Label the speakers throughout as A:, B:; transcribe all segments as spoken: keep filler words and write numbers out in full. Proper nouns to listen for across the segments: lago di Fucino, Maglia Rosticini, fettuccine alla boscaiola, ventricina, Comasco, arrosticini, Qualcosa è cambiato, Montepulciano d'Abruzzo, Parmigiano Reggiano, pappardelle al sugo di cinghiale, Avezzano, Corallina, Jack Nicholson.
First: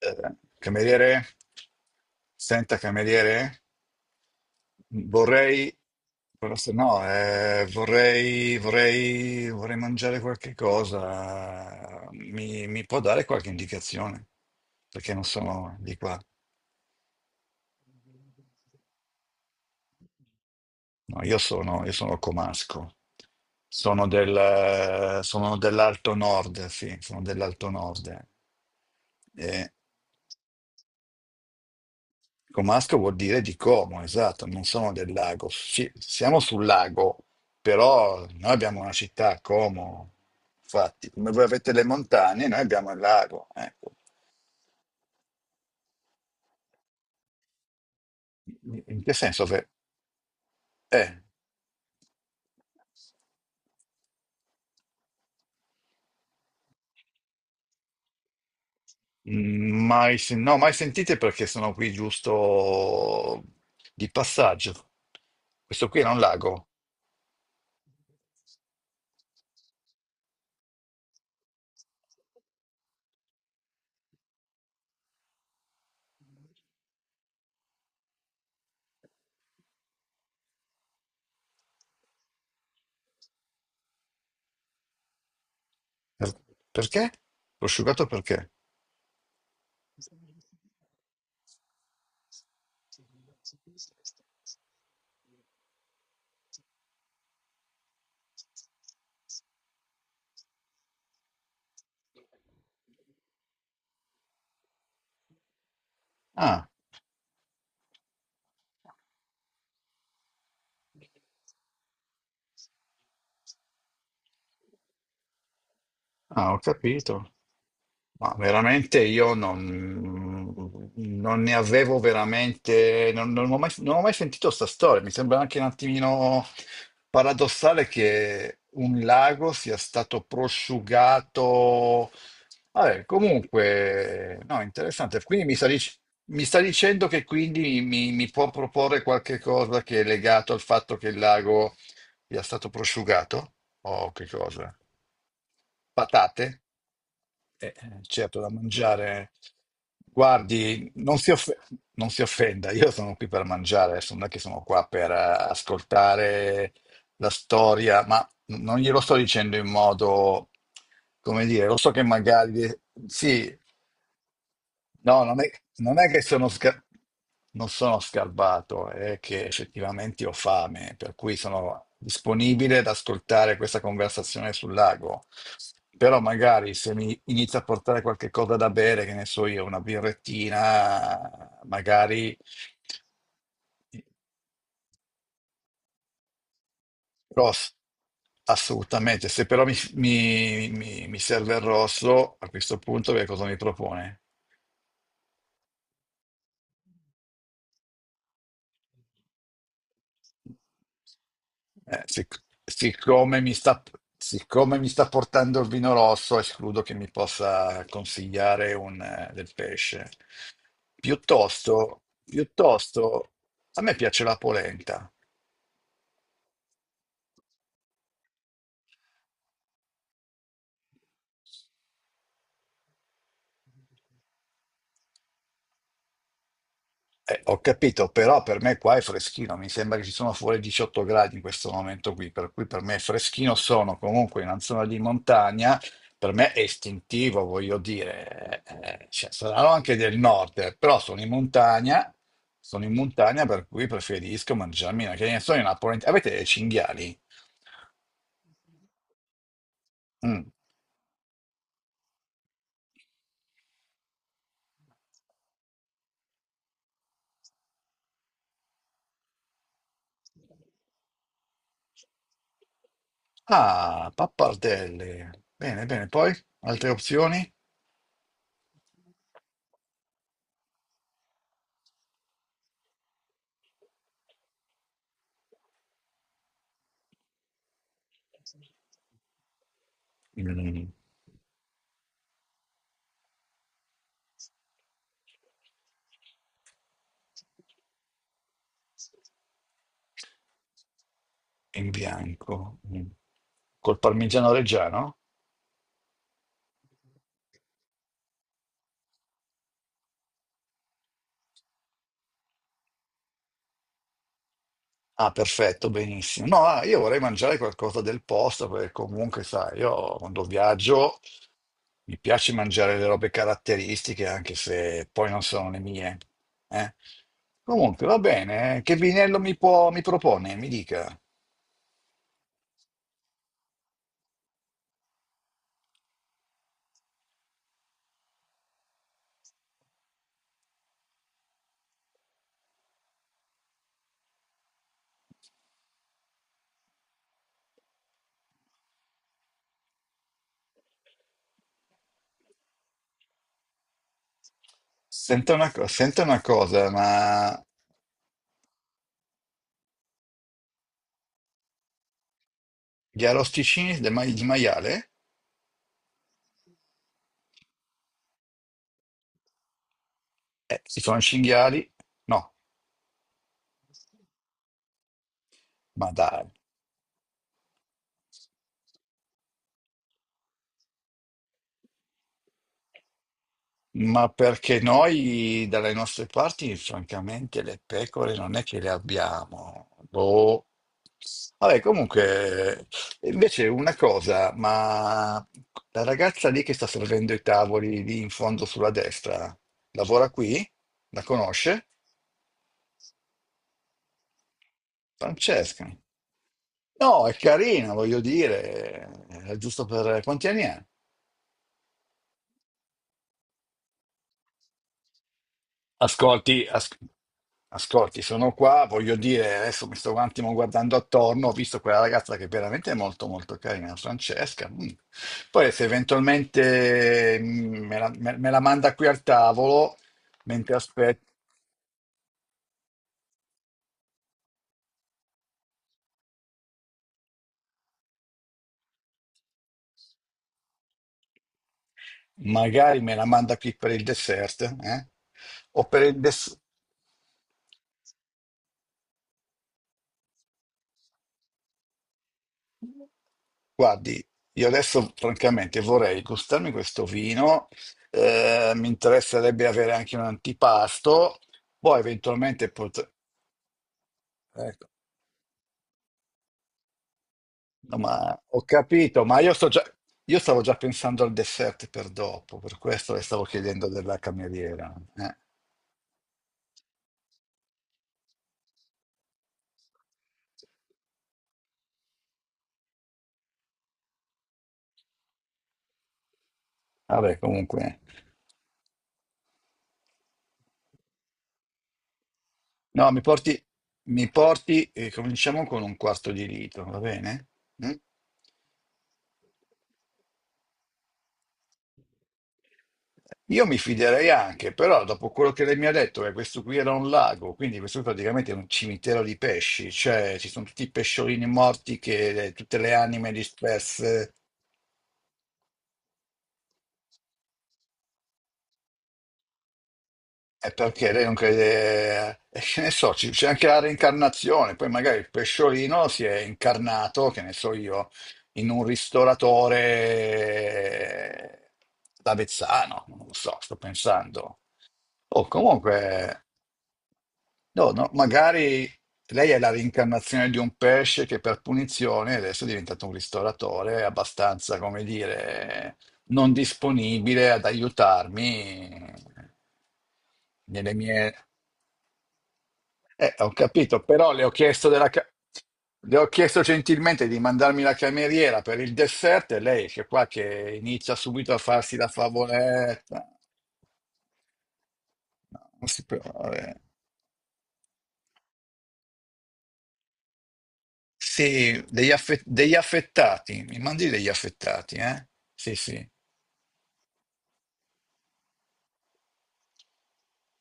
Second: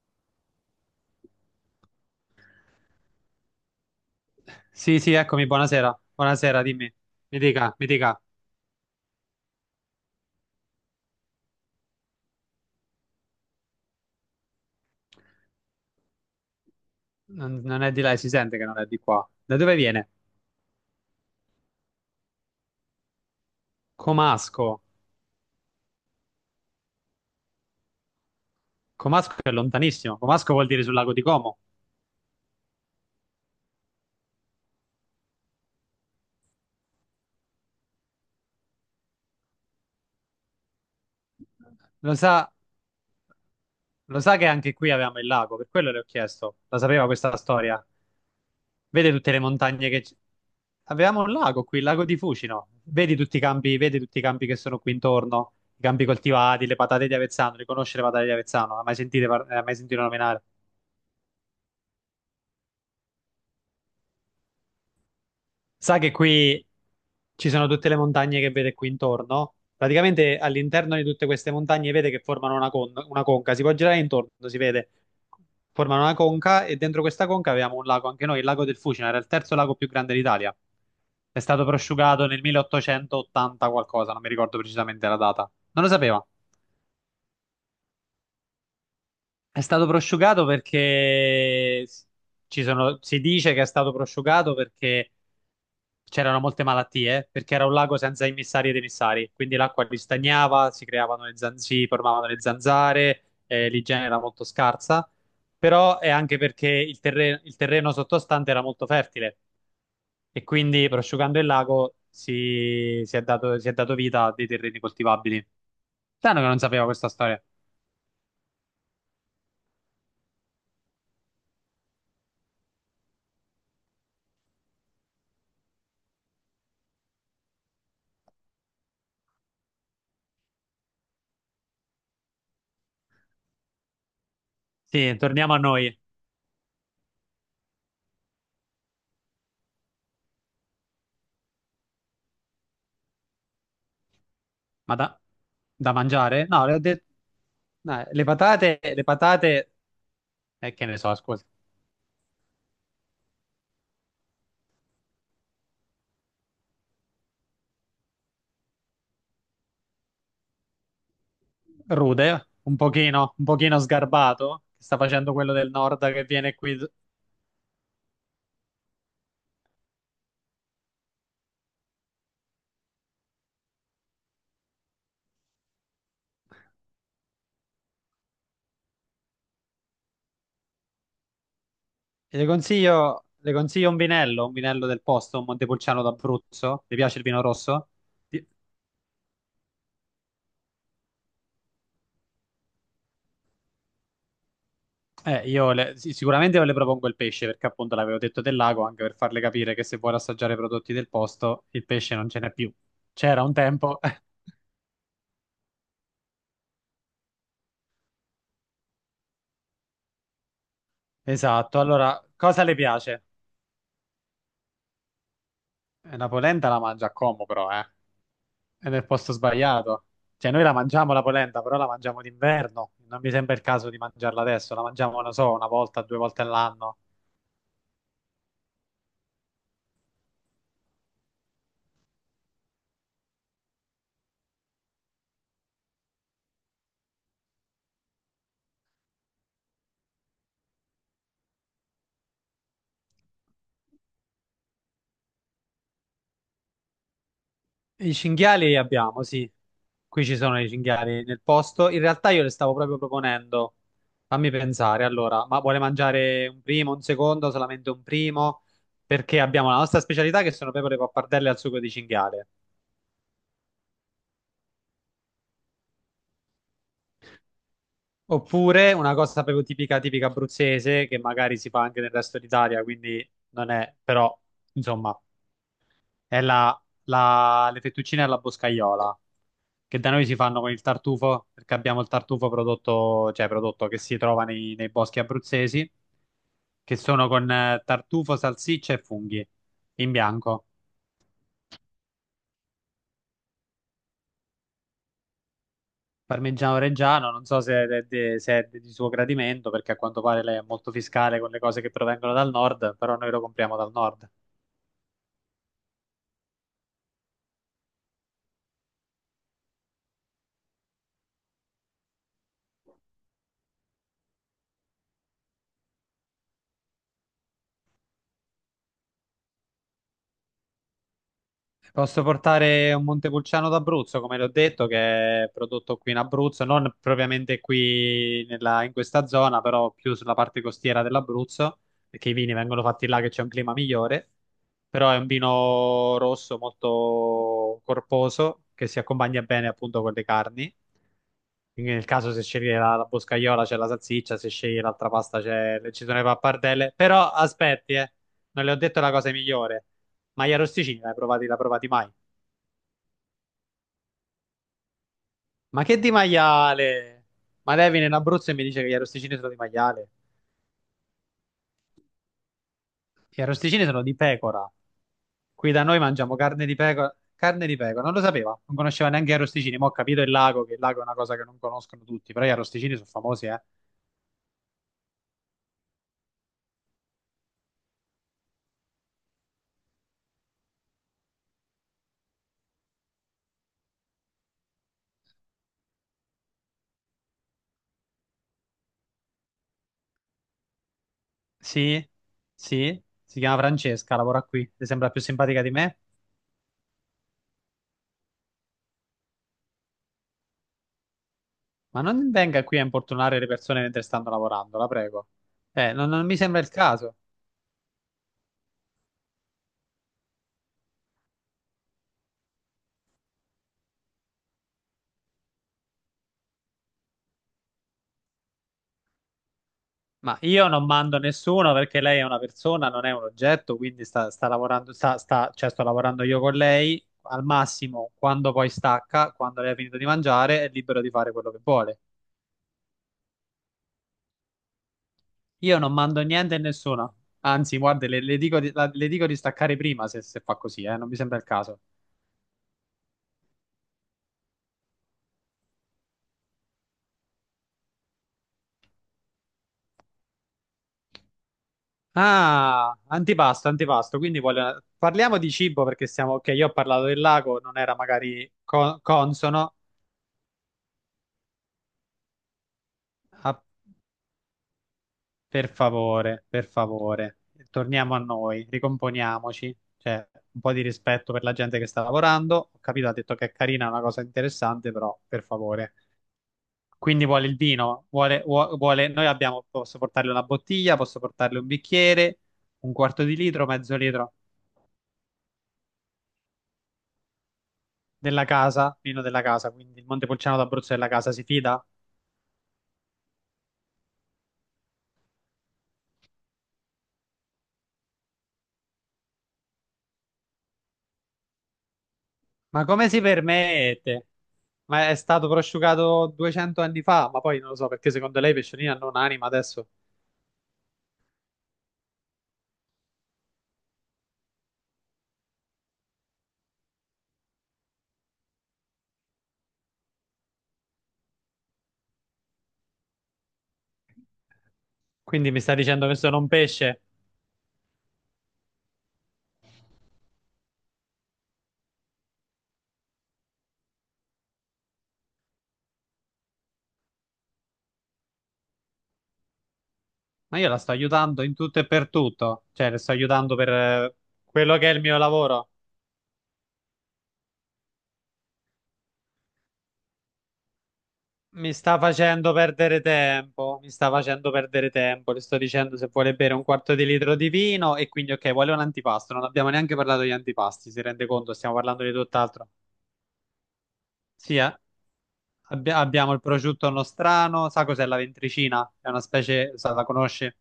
A: Eh, cameriere, senta cameriere,
B: Sì, sì, eccomi,
A: vorrei...
B: buonasera. Buonasera,
A: buonasera.
B: dimmi.
A: No,
B: Mi
A: eh,
B: dica, mi dica.
A: vorrei, vorrei, vorrei mangiare qualche cosa. Mi, mi può dare qualche indicazione? Perché non sono di qua.
B: Non, non è di là, si sente che non è di qua. Da dove viene?
A: No, io sono, io sono comasco. Sono
B: Comasco.
A: del, sono dell'Alto Nord, sì, sono dell'Alto Nord.
B: Comasco è lontanissimo. Comasco vuol dire sul lago di Como.
A: Comasco vuol dire di Como, esatto, non sono del lago. Sì, siamo sul lago, però noi abbiamo una città, Como. Infatti, come voi avete le
B: Lo
A: montagne,
B: sa,
A: noi abbiamo il lago. Ecco.
B: lo sa che anche qui avevamo il lago, per quello le ho chiesto. La sapeva questa storia.
A: In in
B: Vede
A: che
B: tutte le
A: senso? Fe-
B: montagne che... c-
A: Eh,
B: Avevamo un lago qui, il lago di Fucino. Vedi tutti i campi, vedi tutti i campi che sono qui intorno, i campi coltivati, le patate di Avezzano. Riconosce le patate di Avezzano? Ha mai sentite par- ha mai
A: mm,
B: sentito
A: mai, sen-
B: nominare?
A: No, mai sentite perché sono qui giusto di passaggio. Questo
B: Sa
A: qui era
B: che
A: un
B: qui
A: lago.
B: ci sono tutte le montagne che vede qui intorno? Praticamente all'interno di tutte queste montagne vede che formano una, con- una conca, si può girare intorno, si vede. Formano una conca e dentro questa conca avevamo un lago, anche noi, il lago del Fucina, era il terzo lago più grande d'Italia. È stato prosciugato nel milleottocentottanta qualcosa, non mi ricordo precisamente la data. Non lo sapeva.
A: Per- Perché? Prosciugato perché?
B: È stato prosciugato perché s- ci sono- Si dice che è stato prosciugato perché c'erano molte malattie, perché era un lago senza immissari ed emissari, quindi l'acqua ristagnava, si creavano le zan- si formavano le zanzare, eh, l'igiene era molto scarsa, però è anche
A: Ah,
B: perché il terre- il terreno sottostante era molto fertile e quindi prosciugando il lago si, si è dato, si è dato vita a dei terreni coltivabili. Strano che
A: ah, ho
B: non sapevo questa
A: capito.
B: storia.
A: Ma veramente io non, non ne avevo veramente, non, non ho mai, non ho mai sentito questa storia. Mi sembra anche un attimino paradossale che un lago sia stato prosciugato. Vabbè, comunque, no,
B: Sì,
A: interessante. Quindi
B: torniamo
A: mi
B: a
A: sta, dic-
B: noi.
A: mi sta dicendo che quindi mi, mi può proporre qualche cosa che è legato al fatto che il lago sia stato prosciugato? O che cosa?
B: Ma da, da
A: Patate?
B: mangiare? No, le ho detto...
A: Eh,
B: no, le
A: certo, da
B: patate, le
A: mangiare.
B: patate, eh, che
A: Guardi,
B: ne so,
A: non si,
B: ascolta,
A: off- non si offenda, io sono qui per mangiare, adesso non è che sono qua per eh, ascoltare la storia, ma non glielo sto dicendo in modo, come dire, lo so che
B: rude,
A: magari
B: un pochino, un
A: sì.
B: pochino sgarbato, che sta
A: No,
B: facendo
A: non è,
B: quello del
A: non è
B: nord
A: che
B: che
A: sono
B: viene qui.
A: sca- non sono scarbato, è che effettivamente ho fame, per cui sono disponibile ad ascoltare questa conversazione sul lago. Però magari se mi inizia a portare qualche cosa da bere, che ne so io, una birrettina, magari...
B: E le consiglio, le consiglio un vinello, un vinello del posto, un Montepulciano d'Abruzzo. Le piace il vino
A: Rosso,
B: rosso? Di-
A: assolutamente. Se però mi, mi mi- mi serve il rosso, a questo punto che cosa mi propone?
B: Eh, io le- sì, sicuramente io le propongo il pesce, perché appunto l'avevo detto del lago, anche per farle capire che se vuole assaggiare i prodotti del posto, il
A: Eh,
B: pesce non ce
A: sic-
B: n'è più.
A: siccome
B: C'era
A: mi
B: un
A: sta,
B: tempo.
A: siccome mi sta portando il vino rosso, escludo che mi possa consigliare un, eh, del pesce.
B: Esatto,
A: Piuttosto,
B: allora, cosa le piace?
A: piuttosto, a me piace la polenta.
B: Eh, La polenta la mangia a Como però, eh. È nel posto sbagliato. Cioè, noi la mangiamo la polenta, però la mangiamo d'inverno. Non mi sembra il caso di mangiarla adesso. La mangiamo, non so, una volta, due volte all'anno.
A: Eh, ho capito, però per me qua è freschino, mi sembra che ci sono fuori diciotto gradi in questo momento qui, per cui per me è freschino, sono comunque in una zona di montagna, per me è istintivo, voglio dire, eh, eh, cioè, saranno anche del nord, eh, però sono in montagna, sono in montagna per cui preferisco mangiarmi una, che ne so, una polenta. Avete dei cinghiali?
B: I cinghiali li abbiamo, sì. Qui ci
A: Mm.
B: sono i cinghiali nel posto. In realtà io le stavo proprio proponendo. Fammi pensare, allora, ma vuole mangiare un primo, un secondo, solamente un primo? Perché abbiamo la nostra specialità che sono pecore pappardelle al sugo di cinghiale.
A: Ah, pappardelle. Bene, bene, poi altre opzioni?
B: Oppure una cosa proprio tipica, tipica abruzzese, che magari si fa anche nel resto d'Italia, quindi non è, però, insomma, è la, la- le fettuccine alla boscaiola, che da noi si fanno con il
A: Mm.
B: tartufo, perché abbiamo il tartufo prodotto, cioè prodotto che si trova nei, nei boschi abruzzesi, che sono con eh, tartufo, salsiccia e funghi, in bianco.
A: In bianco. Mm. Col parmigiano reggiano?
B: Parmigiano Reggiano, non so se è, de- se è di suo gradimento, perché a quanto pare lei è molto fiscale con le cose che provengono dal nord, però noi lo compriamo dal nord.
A: Ah, perfetto, benissimo. No, ah, io vorrei mangiare qualcosa del posto perché comunque, sai, io quando viaggio mi piace mangiare le robe caratteristiche, anche se poi non sono le mie. Eh. Comunque, va bene. Eh. Che vinello mi può- mi propone? Mi dica.
B: Posso portare un Montepulciano d'Abruzzo, come l'ho detto, che è prodotto qui in Abruzzo, non propriamente qui nella- in questa zona, però più sulla parte costiera dell'Abruzzo, perché i vini vengono fatti là che c'è un clima migliore. Però è un vino rosso molto corposo che si accompagna bene appunto con le carni. Quindi nel caso se scegli la, la boscaiola c'è la salsiccia, se scegli l'altra pasta
A: Senta una,
B: c'è,
A: co-
B: ci sono le
A: senta una cosa,
B: pappardelle. Però
A: ma
B: aspetti, eh, non le ho detto la cosa migliore. Maglia Rosticini, l'hai provati, l'ha provati mai?
A: gli arrosticini del ma- di maiale?
B: Ma che di maiale? Ma lei viene in Abruzzo e mi dice che gli arrosticini sono di maiale.
A: Eh, si sono cinghiali? No,
B: Gli arrosticini sono di pecora. Qui da noi
A: ma
B: mangiamo
A: dai.
B: carne di pecora. Carne di pecora, non lo sapeva, non conosceva neanche gli arrosticini. Ma ho capito il lago, che il lago è una cosa che non conoscono tutti, però gli arrosticini sono famosi, eh.
A: Ma perché noi dalle nostre parti, francamente, le pecore non è che le abbiamo. Boh. Vabbè, comunque, invece una cosa, ma la ragazza lì che sta servendo i tavoli lì in fondo sulla destra, lavora qui? La conosce?
B: Sì, sì, si chiama Francesca, lavora qui. Le sembra più simpatica di
A: Francesca.
B: me?
A: No, è carina, voglio dire, è giusto per... Quanti anni ha?
B: Ma non venga qui a importunare le persone mentre stanno lavorando, la prego. Eh, non non mi sembra
A: Ascolti,
B: il
A: as-
B: caso.
A: Ascolti, sono qua, voglio dire, adesso mi sto un attimo guardando attorno, ho visto quella ragazza che è veramente è molto molto carina, Francesca. Mm. Poi se eventualmente mm, me la, me- me la manda qui al tavolo,
B: Ma io
A: mentre
B: non mando
A: aspetto,
B: nessuno perché lei è una persona, non è un oggetto, quindi sta, sta lavorando, sta, sta- cioè sto lavorando io con lei. Al massimo, quando poi stacca, quando lei ha finito di mangiare, è libero di fare quello che vuole.
A: magari me la manda qui per il dessert, eh?
B: Io
A: O
B: non
A: per il
B: mando niente a
A: dessert.
B: nessuno. Anzi, guarda, le, le dico di, la- le dico di staccare prima se, se fa così, eh, non mi sembra il caso.
A: Guardi, io adesso francamente vorrei gustarmi questo vino, eh, mi interesserebbe avere anche un antipasto, poi eventualmente
B: Ah,
A: potrei...
B: antipasto, antipasto. Quindi voglio- parliamo di cibo perché siamo, ok, io ho parlato del lago, non era
A: No, ma
B: magari
A: ho
B: co-
A: capito, ma io, sto
B: consono.
A: già, io stavo già pensando al dessert per dopo, per questo le stavo chiedendo della cameriera. Eh.
B: Per favore, per favore, torniamo a noi, ricomponiamoci, cioè un po' di rispetto per la gente che sta lavorando. Ho capito, ha detto che è carina, è una cosa interessante, però per favore. Quindi
A: Vabbè,
B: vuole il
A: comunque.
B: vino, vuole, vuo- vuole- noi abbiamo, posso portarle una bottiglia, posso portarle un bicchiere, un
A: No, mi
B: quarto di
A: porti,
B: litro, mezzo
A: mi
B: litro
A: porti eh, cominciamo con un quarto di litro, va bene? Mm?
B: della casa, vino della casa, quindi il Montepulciano d'Abruzzo della casa, si fida?
A: Io mi fiderei anche, però dopo quello che lei mi ha detto, che questo qui era un lago, quindi questo qui praticamente è un cimitero di pesci, cioè ci sono tutti i pesciolini morti, che, tutte
B: Ma
A: le
B: come si
A: anime
B: permette?
A: disperse.
B: Ma è stato prosciugato duecento anni fa, ma poi non lo so perché secondo lei Pesciolina non ha anima adesso.
A: È perché lei non crede, eh, che ne so, ci- c'è anche la reincarnazione, poi magari il pesciolino si è incarnato, che ne so io, in un ristoratore d'Avezzano, non lo so, sto pensando. O
B: Quindi mi sta dicendo che sono
A: comunque,
B: un pesce,
A: no, no, magari lei è la reincarnazione di un pesce che per punizione adesso è diventato un ristoratore abbastanza, come dire, non disponibile ad aiutarmi
B: ma io la
A: nelle
B: sto
A: mie...
B: aiutando in tutto e per tutto, cioè le sto
A: Eh, ho
B: aiutando per
A: capito,
B: eh,
A: però le ho
B: quello
A: chiesto,
B: che è il
A: della
B: mio
A: ca-
B: lavoro.
A: le ho chiesto gentilmente di mandarmi la cameriera per il dessert e lei che qua che inizia subito a
B: Mi
A: farsi
B: sta
A: la
B: facendo perdere
A: favoletta.
B: tempo, mi sta facendo perdere tempo, le sto
A: No, non
B: dicendo
A: si
B: se
A: può,
B: vuole bere un
A: vabbè.
B: quarto di litro di vino e quindi ok, vuole un antipasto, non abbiamo neanche parlato di antipasti, si rende conto, stiamo
A: Sì,
B: parlando
A: degli,
B: di
A: affe-
B: tutt'altro.
A: degli affettati, mi mandi degli
B: Sì, eh,
A: affettati, eh? Sì,
B: abbi-
A: sì.
B: abbiamo il prosciutto nostrano, sa cos'è la ventricina? È una specie, sa, la conosci?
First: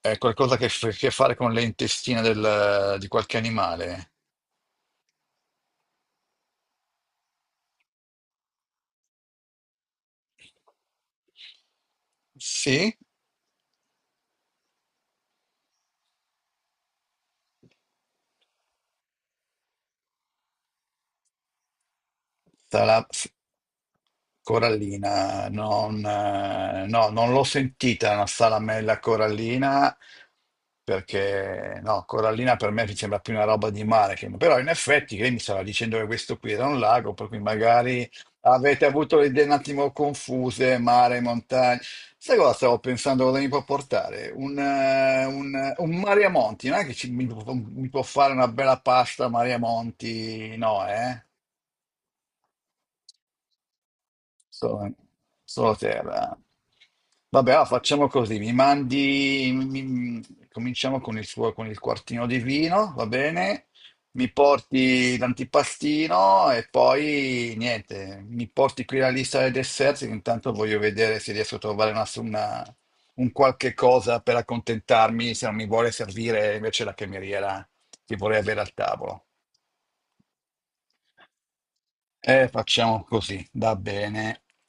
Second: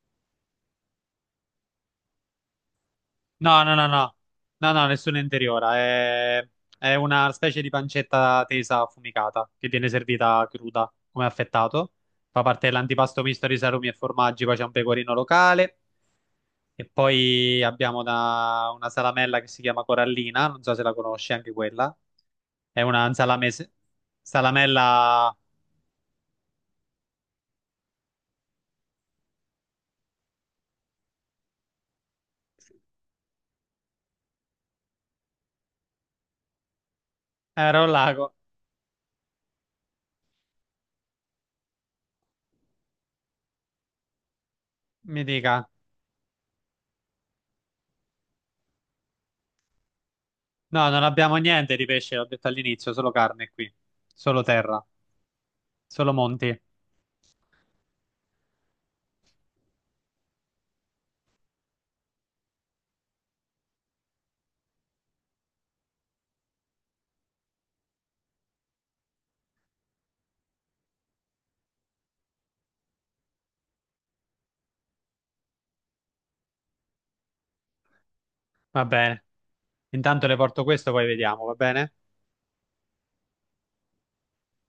A: È qualcosa che ha a che fare con le intestine del- di qualche
B: No, no, no,
A: animale.
B: no, no, no, nessuna interiora. È, è una specie di pancetta tesa affumicata che viene servita cruda come affettato. Fa parte
A: Sì?
B: dell'antipasto misto di salumi e formaggi. Poi c'è un pecorino locale. E poi abbiamo una, una salamella che si chiama Corallina. Non so se la conosci, anche quella. È
A: Sarà
B: una
A: F-
B: salamese. Salamella.
A: corallina, non, eh, no, non l'ho sentita una salamella corallina perché no, corallina per me mi sembra più una roba di mare, che... però in effetti lei mi stava dicendo che questo qui era un lago, per cui
B: Era un
A: magari
B: lago,
A: avete avuto le idee un attimo confuse, mare, montagna. Sai cosa stavo pensando cosa mi può portare? Un, eh,
B: mi dica.
A: un, un Mariamonti, non è che ci- mi, può mi può fare una bella pasta Mariamonti, no,
B: No, non
A: eh?
B: abbiamo niente di pesce, l'ho detto all'inizio, solo carne qui, solo terra,
A: Solo, solo
B: solo
A: terra.
B: monti.
A: Vabbè, allora facciamo così, mi mandi, mi- mi- cominciamo con il suo, con il quartino di vino, va bene? Mi porti l'antipastino e poi niente, mi porti qui la lista dei dessert, che intanto voglio vedere se riesco a trovare una, una- un qualche cosa per accontentarmi, se non mi vuole servire invece la cameriera che vorrei avere al
B: Va bene.
A: tavolo.
B: Intanto le porto questo, poi vediamo, va bene?
A: E facciamo così, va bene.